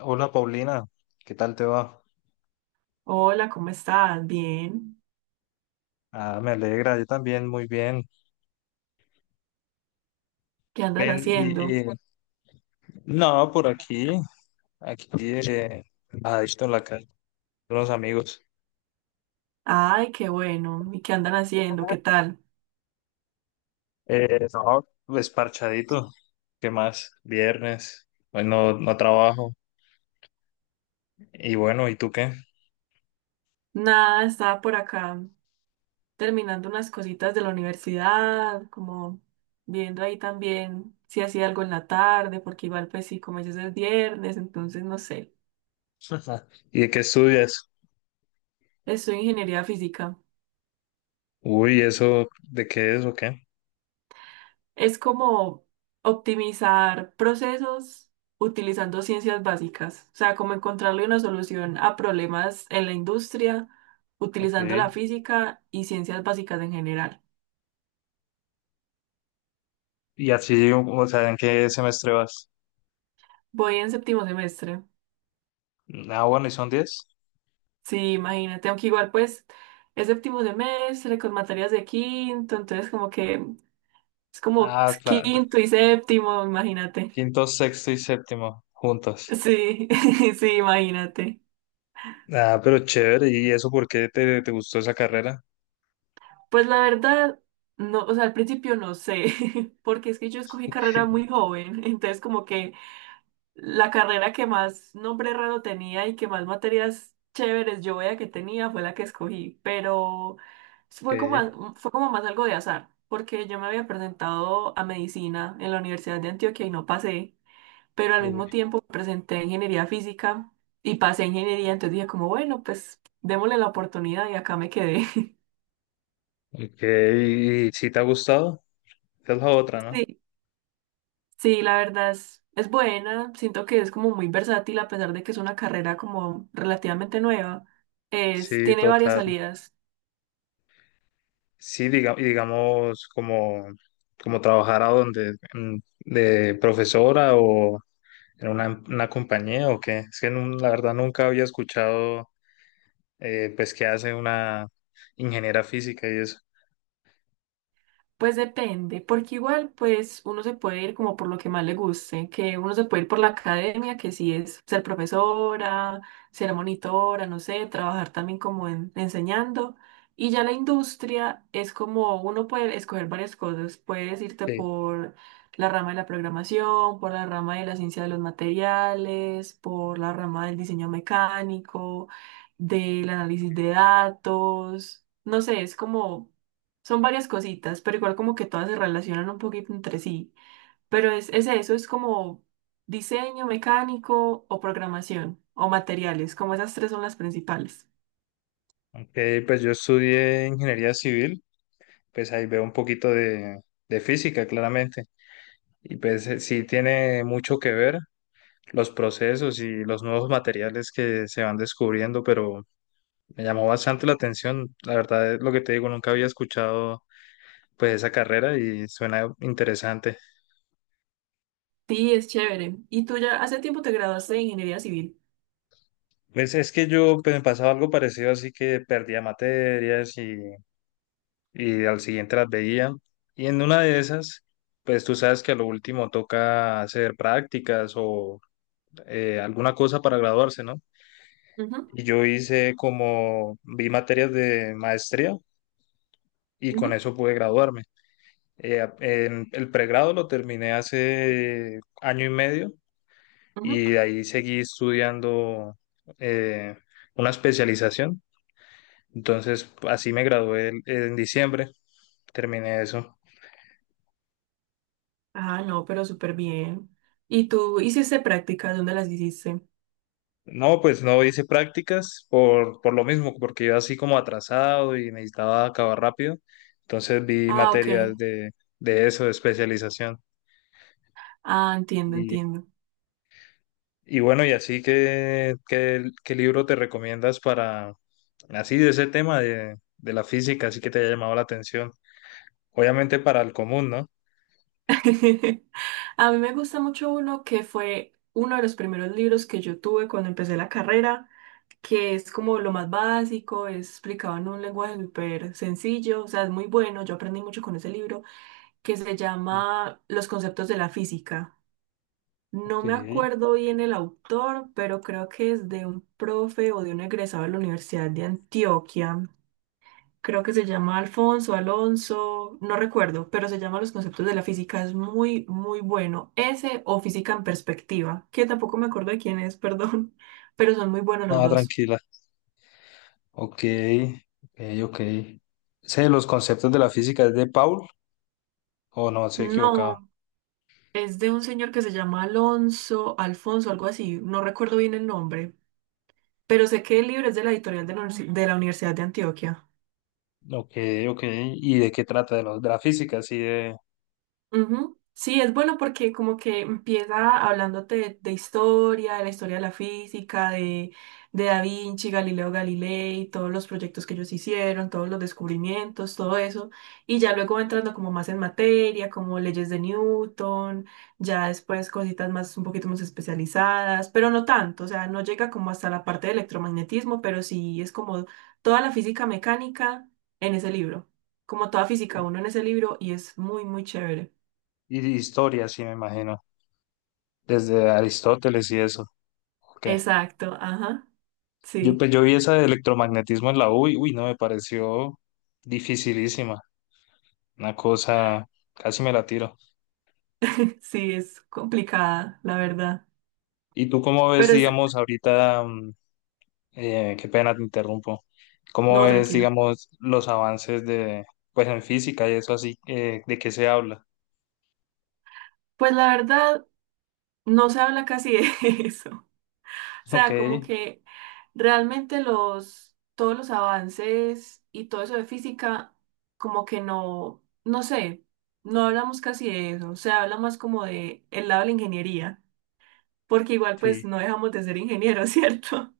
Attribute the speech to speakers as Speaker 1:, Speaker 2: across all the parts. Speaker 1: Hola Paulina, ¿qué tal te va?
Speaker 2: Hola, ¿cómo estás? Bien.
Speaker 1: Ah, me alegra, yo también, muy bien.
Speaker 2: ¿Qué andas
Speaker 1: Ven,
Speaker 2: haciendo?
Speaker 1: no, por aquí, aquí, eh, bajadito en la calle, con unos amigos.
Speaker 2: Ay, qué bueno. ¿Y qué andan haciendo? ¿Qué tal?
Speaker 1: No, pues parchadito, ¿qué más? Viernes, hoy no trabajo. Y bueno, ¿y tú qué?
Speaker 2: Nada, estaba por acá terminando unas cositas de la universidad, como viendo ahí también si hacía algo en la tarde, porque igual pues sí, como ya es el viernes, entonces no sé.
Speaker 1: Ajá. ¿Y de qué estudias?
Speaker 2: Estoy en ingeniería física.
Speaker 1: Uy, ¿eso de qué es o qué?
Speaker 2: Es como optimizar procesos utilizando ciencias básicas, o sea, como encontrarle una solución a problemas en la industria
Speaker 1: Ok.
Speaker 2: utilizando la física y ciencias básicas en general.
Speaker 1: Y así, o sea, ¿en qué semestre vas?
Speaker 2: Voy en séptimo semestre.
Speaker 1: Ah, bueno, ¿y son diez?
Speaker 2: Sí, imagínate, aunque igual pues es séptimo semestre con materias de quinto, entonces como que es como
Speaker 1: Ah, claro.
Speaker 2: quinto y séptimo, imagínate.
Speaker 1: Quinto, sexto y séptimo, juntos.
Speaker 2: Sí, sí, imagínate.
Speaker 1: Ah, pero chévere. ¿Y eso por qué te gustó esa carrera?
Speaker 2: Pues la verdad, no, o sea, al principio no sé, porque es que yo escogí carrera muy joven, entonces como que la carrera que más nombre raro tenía y que más materias chéveres yo veía que tenía fue la que escogí, pero
Speaker 1: Ok,
Speaker 2: fue como, fue como más algo de azar, porque yo me había presentado a medicina en la Universidad de Antioquia y no pasé, pero al mismo
Speaker 1: uy.
Speaker 2: tiempo presenté a ingeniería física y pasé a ingeniería, entonces dije como, bueno, pues démosle la oportunidad y acá me quedé.
Speaker 1: Ok, ¿y si te ha gustado? Esa es la otra, ¿no?
Speaker 2: Sí. Sí, la verdad es buena. Siento que es como muy versátil a pesar de que es una carrera como relativamente nueva. Es,
Speaker 1: Sí,
Speaker 2: tiene varias
Speaker 1: total.
Speaker 2: salidas.
Speaker 1: Sí, y digamos, como, como trabajar a donde, de profesora o en una compañía o qué. Es que la verdad nunca había escuchado, pues, qué hace una ingeniera física y eso.
Speaker 2: Pues depende, porque igual pues uno se puede ir como por lo que más le guste, que uno se puede ir por la academia, que sí es ser profesora, ser monitora, no sé, trabajar también como enseñando. Y ya la industria es como uno puede escoger varias cosas, puedes irte
Speaker 1: Sí.
Speaker 2: por la rama de la programación, por la rama de la ciencia de los materiales, por la rama del diseño mecánico, del análisis de datos, no sé, es como son varias cositas, pero igual como que todas se relacionan un poquito entre sí. Pero es eso, es como diseño mecánico o programación o materiales, como esas tres son las principales.
Speaker 1: Ok, pues yo estudié ingeniería civil. Pues ahí veo un poquito de física, claramente. Y pues sí tiene mucho que ver los procesos y los nuevos materiales que se van descubriendo, pero me llamó bastante la atención. La verdad es lo que te digo, nunca había escuchado pues esa carrera y suena interesante.
Speaker 2: Sí, es chévere. ¿Y tú ya hace tiempo te graduaste de ingeniería civil?
Speaker 1: Pues es que yo pues, me pasaba algo parecido, así que perdía materias y al siguiente las veía. Y en una de esas, pues tú sabes que a lo último toca hacer prácticas o alguna cosa para graduarse, ¿no?
Speaker 2: Ujú,
Speaker 1: Y yo hice como, vi materias de maestría y con
Speaker 2: ujú,
Speaker 1: eso pude graduarme. En el pregrado lo terminé hace año y medio
Speaker 2: ujú.
Speaker 1: y de ahí seguí estudiando eh, una especialización. Entonces, así me gradué en diciembre, terminé eso.
Speaker 2: Ah, no, pero súper bien. ¿Y tú hiciste prácticas? ¿Dónde las hiciste?
Speaker 1: No, pues no hice prácticas por lo mismo, porque iba así como atrasado y necesitaba acabar rápido. Entonces vi
Speaker 2: Ah, ok.
Speaker 1: materias de eso, de especialización.
Speaker 2: Ah, entiendo,
Speaker 1: Y,
Speaker 2: entiendo.
Speaker 1: y bueno, y así que, qué libro te recomiendas para, así de ese tema de la física, así que te haya llamado la atención? Obviamente para el común, ¿no?
Speaker 2: A mí me gusta mucho uno que fue uno de los primeros libros que yo tuve cuando empecé la carrera, que es como lo más básico, es explicado en un lenguaje súper sencillo, o sea, es muy bueno, yo aprendí mucho con ese libro, que se
Speaker 1: Sí.
Speaker 2: llama Los conceptos de la física. No
Speaker 1: Ok,
Speaker 2: me acuerdo bien el autor, pero creo que es de un profe o de un egresado de la Universidad de Antioquia. Creo que se llama Alfonso, Alonso, no recuerdo, pero se llama Los conceptos de la física, es muy, muy bueno. Ese o Física en perspectiva, que tampoco me acuerdo de quién es, perdón, pero son muy buenos los
Speaker 1: no,
Speaker 2: dos.
Speaker 1: tranquila. Ok, ok, ok. ¿Ese los conceptos de la física es de Paul o no, se he equivocado?
Speaker 2: No, es de un señor que se llama Alonso, Alfonso, algo así, no recuerdo bien el nombre, pero sé que el libro es de la editorial de de la Universidad de Antioquia.
Speaker 1: Ok, ok. ¿Y de qué trata? De, los, de la física, así de,
Speaker 2: Ujú. Sí, es bueno porque como que empieza hablándote de historia de la física, de Da Vinci, Galileo Galilei, todos los proyectos que ellos hicieron, todos los descubrimientos, todo eso. Y ya luego va entrando como más en materia, como leyes de Newton, ya después cositas más, un poquito más especializadas, pero no tanto, o sea, no llega como hasta la parte de electromagnetismo, pero sí es como toda la física mecánica en ese libro, como toda física uno en ese libro y es muy, muy chévere.
Speaker 1: y de historia, sí, me imagino. Desde Aristóteles y eso. Ok.
Speaker 2: Exacto, ajá.
Speaker 1: Yo,
Speaker 2: Sí,
Speaker 1: pues, yo vi esa de electromagnetismo en la U y, uy, no, me pareció dificilísima. Una cosa, casi me la tiro.
Speaker 2: sí, es complicada, la verdad.
Speaker 1: ¿Y tú cómo ves,
Speaker 2: Pero es,
Speaker 1: digamos, ahorita, qué pena te interrumpo, cómo
Speaker 2: no,
Speaker 1: ves,
Speaker 2: tranquilo.
Speaker 1: digamos, los avances de, pues, en física y eso así, de qué se habla?
Speaker 2: Pues la verdad, no se habla casi de eso. O
Speaker 1: Ok,
Speaker 2: sea, como que realmente los, todos los avances y todo eso de física, como que no, no sé, no hablamos casi de eso. Se habla más como de el lado de la ingeniería, porque igual pues
Speaker 1: Sí,
Speaker 2: no dejamos de ser ingenieros, ¿cierto?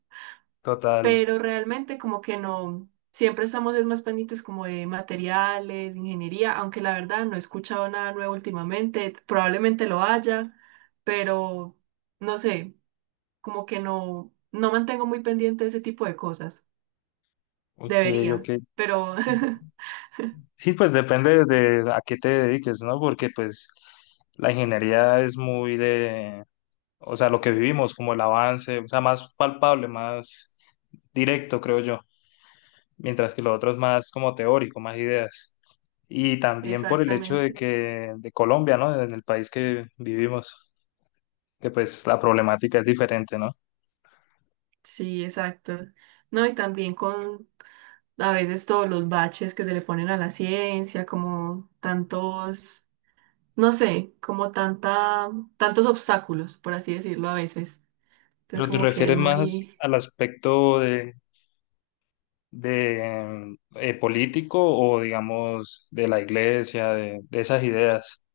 Speaker 1: total.
Speaker 2: Pero realmente como que no, siempre estamos es más pendientes como de materiales, de ingeniería, aunque la verdad no he escuchado nada nuevo últimamente, probablemente lo haya, pero no sé, como que no, no mantengo muy pendiente ese tipo de cosas.
Speaker 1: Ok,
Speaker 2: Debería,
Speaker 1: ok.
Speaker 2: pero
Speaker 1: Sí, pues depende de a qué te dediques, ¿no? Porque pues la ingeniería es muy de, o sea, lo que vivimos, como el avance, o sea, más palpable, más directo, creo yo, mientras que lo otro es más como teórico, más ideas. Y también por el hecho de
Speaker 2: exactamente.
Speaker 1: que, de Colombia, ¿no? En el país que vivimos, que pues la problemática es diferente, ¿no?
Speaker 2: Sí, exacto. No, y también con a veces todos los baches que se le ponen a la ciencia, como tantos no sé, como tanta, tantos obstáculos, por así decirlo, a veces. Entonces,
Speaker 1: Pero te
Speaker 2: como que es
Speaker 1: refieres más
Speaker 2: muy...
Speaker 1: al aspecto de político o digamos de la iglesia, de esas ideas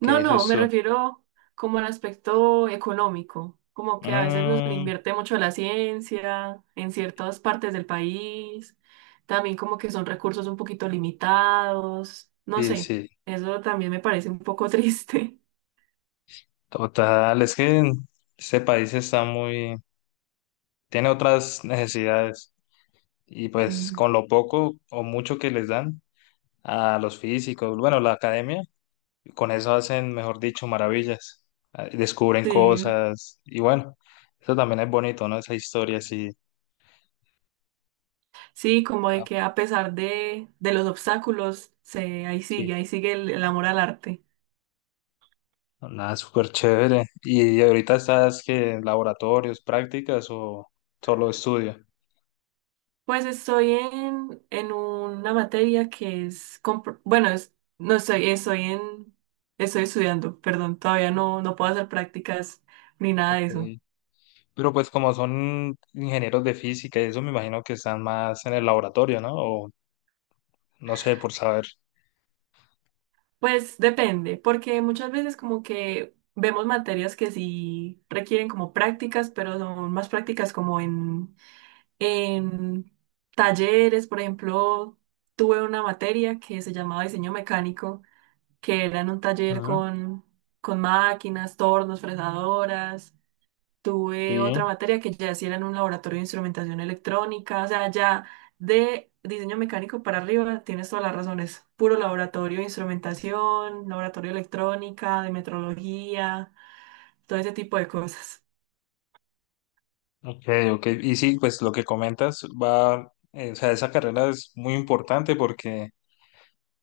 Speaker 1: que
Speaker 2: no,
Speaker 1: dices
Speaker 2: me
Speaker 1: tú.
Speaker 2: refiero como al aspecto económico, como que a veces nos
Speaker 1: Mm,
Speaker 2: invierte mucho a la ciencia en ciertas partes del país, también como que son recursos un poquito limitados, no
Speaker 1: sí,
Speaker 2: sé,
Speaker 1: sí,
Speaker 2: eso también me parece un poco triste.
Speaker 1: total, es que este país está muy, tiene otras necesidades y pues
Speaker 2: Mm.
Speaker 1: con lo poco o mucho que les dan a los físicos, bueno, la academia, con eso hacen, mejor dicho, maravillas, descubren
Speaker 2: Sí,
Speaker 1: cosas y bueno, eso también es bonito, ¿no? Esa historia así.
Speaker 2: sí, como de
Speaker 1: Ah,
Speaker 2: que a pesar de los obstáculos, se,
Speaker 1: sí.
Speaker 2: ahí sigue el amor al arte.
Speaker 1: Nada, súper chévere. ¿Y ahorita estás que en laboratorios, prácticas o solo estudio?
Speaker 2: Pues estoy en una materia que es, bueno, no estoy, estoy en, estoy estudiando, perdón, todavía no, no puedo hacer prácticas ni nada de
Speaker 1: Ok.
Speaker 2: eso.
Speaker 1: Pero pues como son ingenieros de física y eso, me imagino que están más en el laboratorio, ¿no? O no sé, por saber.
Speaker 2: Pues depende, porque muchas veces como que vemos materias que sí requieren como prácticas, pero son más prácticas como en talleres, por ejemplo, tuve una materia que se llamaba diseño mecánico que era en un taller
Speaker 1: Ujú.
Speaker 2: con máquinas, tornos, fresadoras. Tuve
Speaker 1: Sí.
Speaker 2: otra materia que ya sí era en un laboratorio de instrumentación electrónica, o sea, ya de diseño mecánico para arriba, tienes todas las razones. Puro laboratorio de instrumentación, laboratorio de electrónica, de metrología, todo ese tipo de cosas.
Speaker 1: Ok, ok. Y sí, pues lo que comentas va, o sea, esa carrera es muy importante porque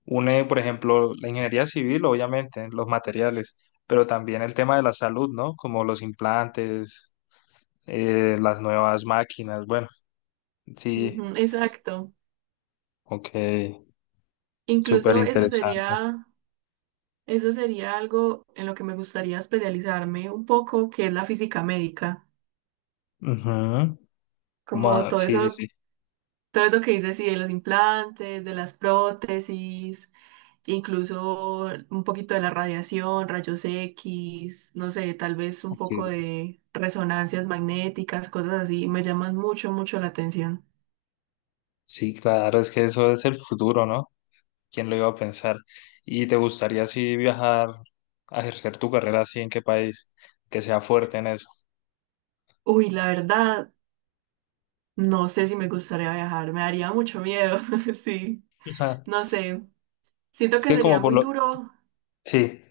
Speaker 1: une, por ejemplo, la ingeniería civil, obviamente, los materiales, pero también el tema de la salud, ¿no? Como los implantes, las nuevas máquinas. Bueno, sí,
Speaker 2: Ujú, exacto.
Speaker 1: ok, súper
Speaker 2: Incluso
Speaker 1: interesante.
Speaker 2: eso sería algo en lo que me gustaría especializarme un poco, que es la física médica,
Speaker 1: Ujú.
Speaker 2: como todo
Speaker 1: Sí, sí,
Speaker 2: eso.
Speaker 1: sí.
Speaker 2: Todo eso que dices, sí, de los implantes, de las prótesis, incluso un poquito de la radiación, rayos X, no sé, tal vez un poco
Speaker 1: Ok.
Speaker 2: de resonancias magnéticas, cosas así, me llaman mucho, mucho la atención.
Speaker 1: Sí, claro, es que eso es el futuro, ¿no? ¿Quién lo iba a pensar? ¿Y te gustaría así viajar a ejercer tu carrera así en qué país? Que sea fuerte en eso.
Speaker 2: Uy, la verdad, no sé si me gustaría viajar, me daría mucho miedo, sí,
Speaker 1: Ajá.
Speaker 2: no sé, siento
Speaker 1: Es
Speaker 2: que
Speaker 1: que
Speaker 2: sería
Speaker 1: como por
Speaker 2: muy
Speaker 1: lo...
Speaker 2: duro,
Speaker 1: Sí,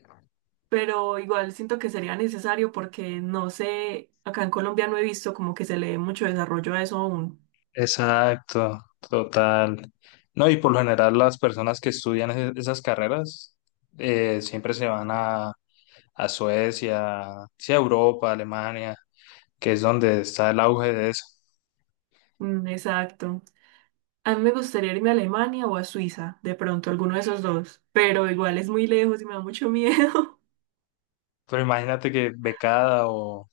Speaker 2: pero igual siento que sería necesario porque no sé, acá en Colombia no he visto como que se le dé mucho desarrollo a eso aún.
Speaker 1: exacto, total. No, y por lo general las personas que estudian esas carreras siempre se van a Suecia, sí, a Europa, a Alemania, que es donde está el auge de eso.
Speaker 2: Mm, exacto. A mí me gustaría irme a Alemania o a Suiza, de pronto, alguno de esos dos, pero igual es muy lejos y me da mucho miedo.
Speaker 1: Pero imagínate que becada o,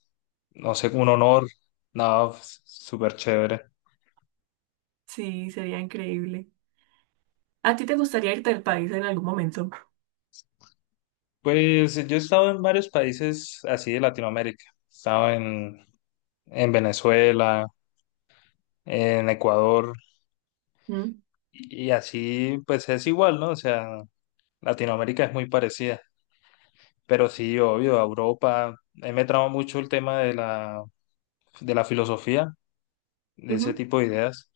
Speaker 1: no sé, un honor, no, súper chévere.
Speaker 2: Sí, sería increíble. ¿A ti te gustaría irte del país en algún momento?
Speaker 1: Pues yo he estado en varios países así de Latinoamérica. He estado en Venezuela, en Ecuador,
Speaker 2: ¿Mm?
Speaker 1: y así pues es igual, ¿no? O sea, Latinoamérica es muy parecida. Pero sí, obvio, a Europa. A mí me traba mucho el tema de la filosofía de ese
Speaker 2: Ujú.
Speaker 1: tipo de ideas,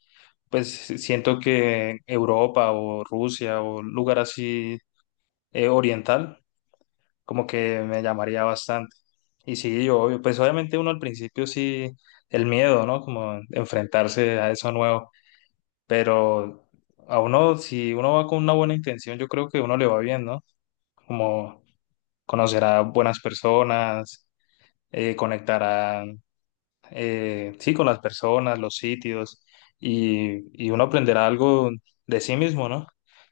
Speaker 1: pues siento que Europa o Rusia o un lugar así oriental, como que me llamaría bastante. Y sí, yo, obvio, pues obviamente uno al principio sí, el miedo, ¿no? Como enfrentarse a eso nuevo, pero a uno, si uno va con una buena intención, yo creo que uno le va bien, ¿no? Como conocer a buenas personas, conectará sí, con las personas, los sitios, y uno aprenderá algo de sí mismo, ¿no?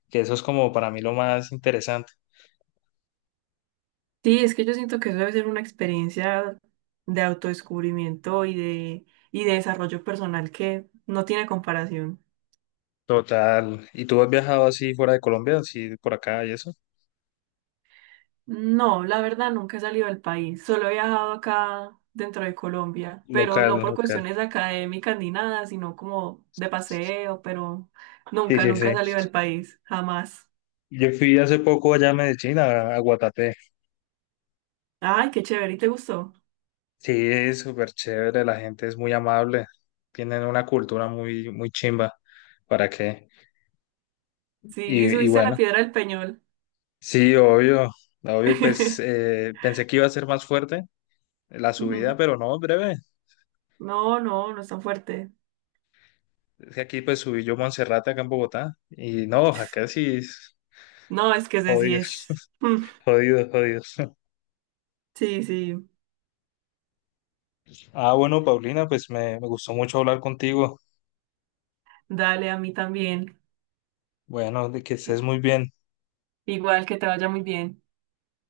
Speaker 1: Que eso es como para mí lo más interesante.
Speaker 2: Sí, es que yo siento que eso debe ser una experiencia de autodescubrimiento y de desarrollo personal que no tiene comparación.
Speaker 1: Total. ¿Y tú has viajado así fuera de Colombia, así por acá y eso?
Speaker 2: No, la verdad nunca he salido del país, solo he viajado acá dentro de Colombia, pero
Speaker 1: Local,
Speaker 2: no por
Speaker 1: local.
Speaker 2: cuestiones académicas ni nada, sino como de paseo, pero
Speaker 1: Sí,
Speaker 2: nunca,
Speaker 1: sí,
Speaker 2: nunca he
Speaker 1: sí.
Speaker 2: salido del país, jamás.
Speaker 1: Yo fui hace poco allá a Medellín, a Guatapé.
Speaker 2: Ay, qué chévere, ¿y te gustó?
Speaker 1: Sí, es súper chévere, la gente es muy amable, tienen una cultura muy, muy chimba, ¿para qué?
Speaker 2: Sí, y
Speaker 1: Y
Speaker 2: subiste a la
Speaker 1: bueno,
Speaker 2: Piedra del Peñol.
Speaker 1: sí, obvio, obvio, pues pensé que iba a ser más fuerte, la subida,
Speaker 2: Ujú.
Speaker 1: pero no, breve.
Speaker 2: No, no, no es tan fuerte.
Speaker 1: Es que aquí pues subí yo a Monserrate acá en Bogotá. Y no, acá sí es
Speaker 2: No, es que ese sí
Speaker 1: jodido,
Speaker 2: es. Mm,
Speaker 1: jodido, jodido.
Speaker 2: sí, sí,
Speaker 1: Ah, bueno, Paulina, pues me gustó mucho hablar contigo.
Speaker 2: dale, a mí también.
Speaker 1: Bueno, de que estés muy bien.
Speaker 2: Igual que te vaya muy bien.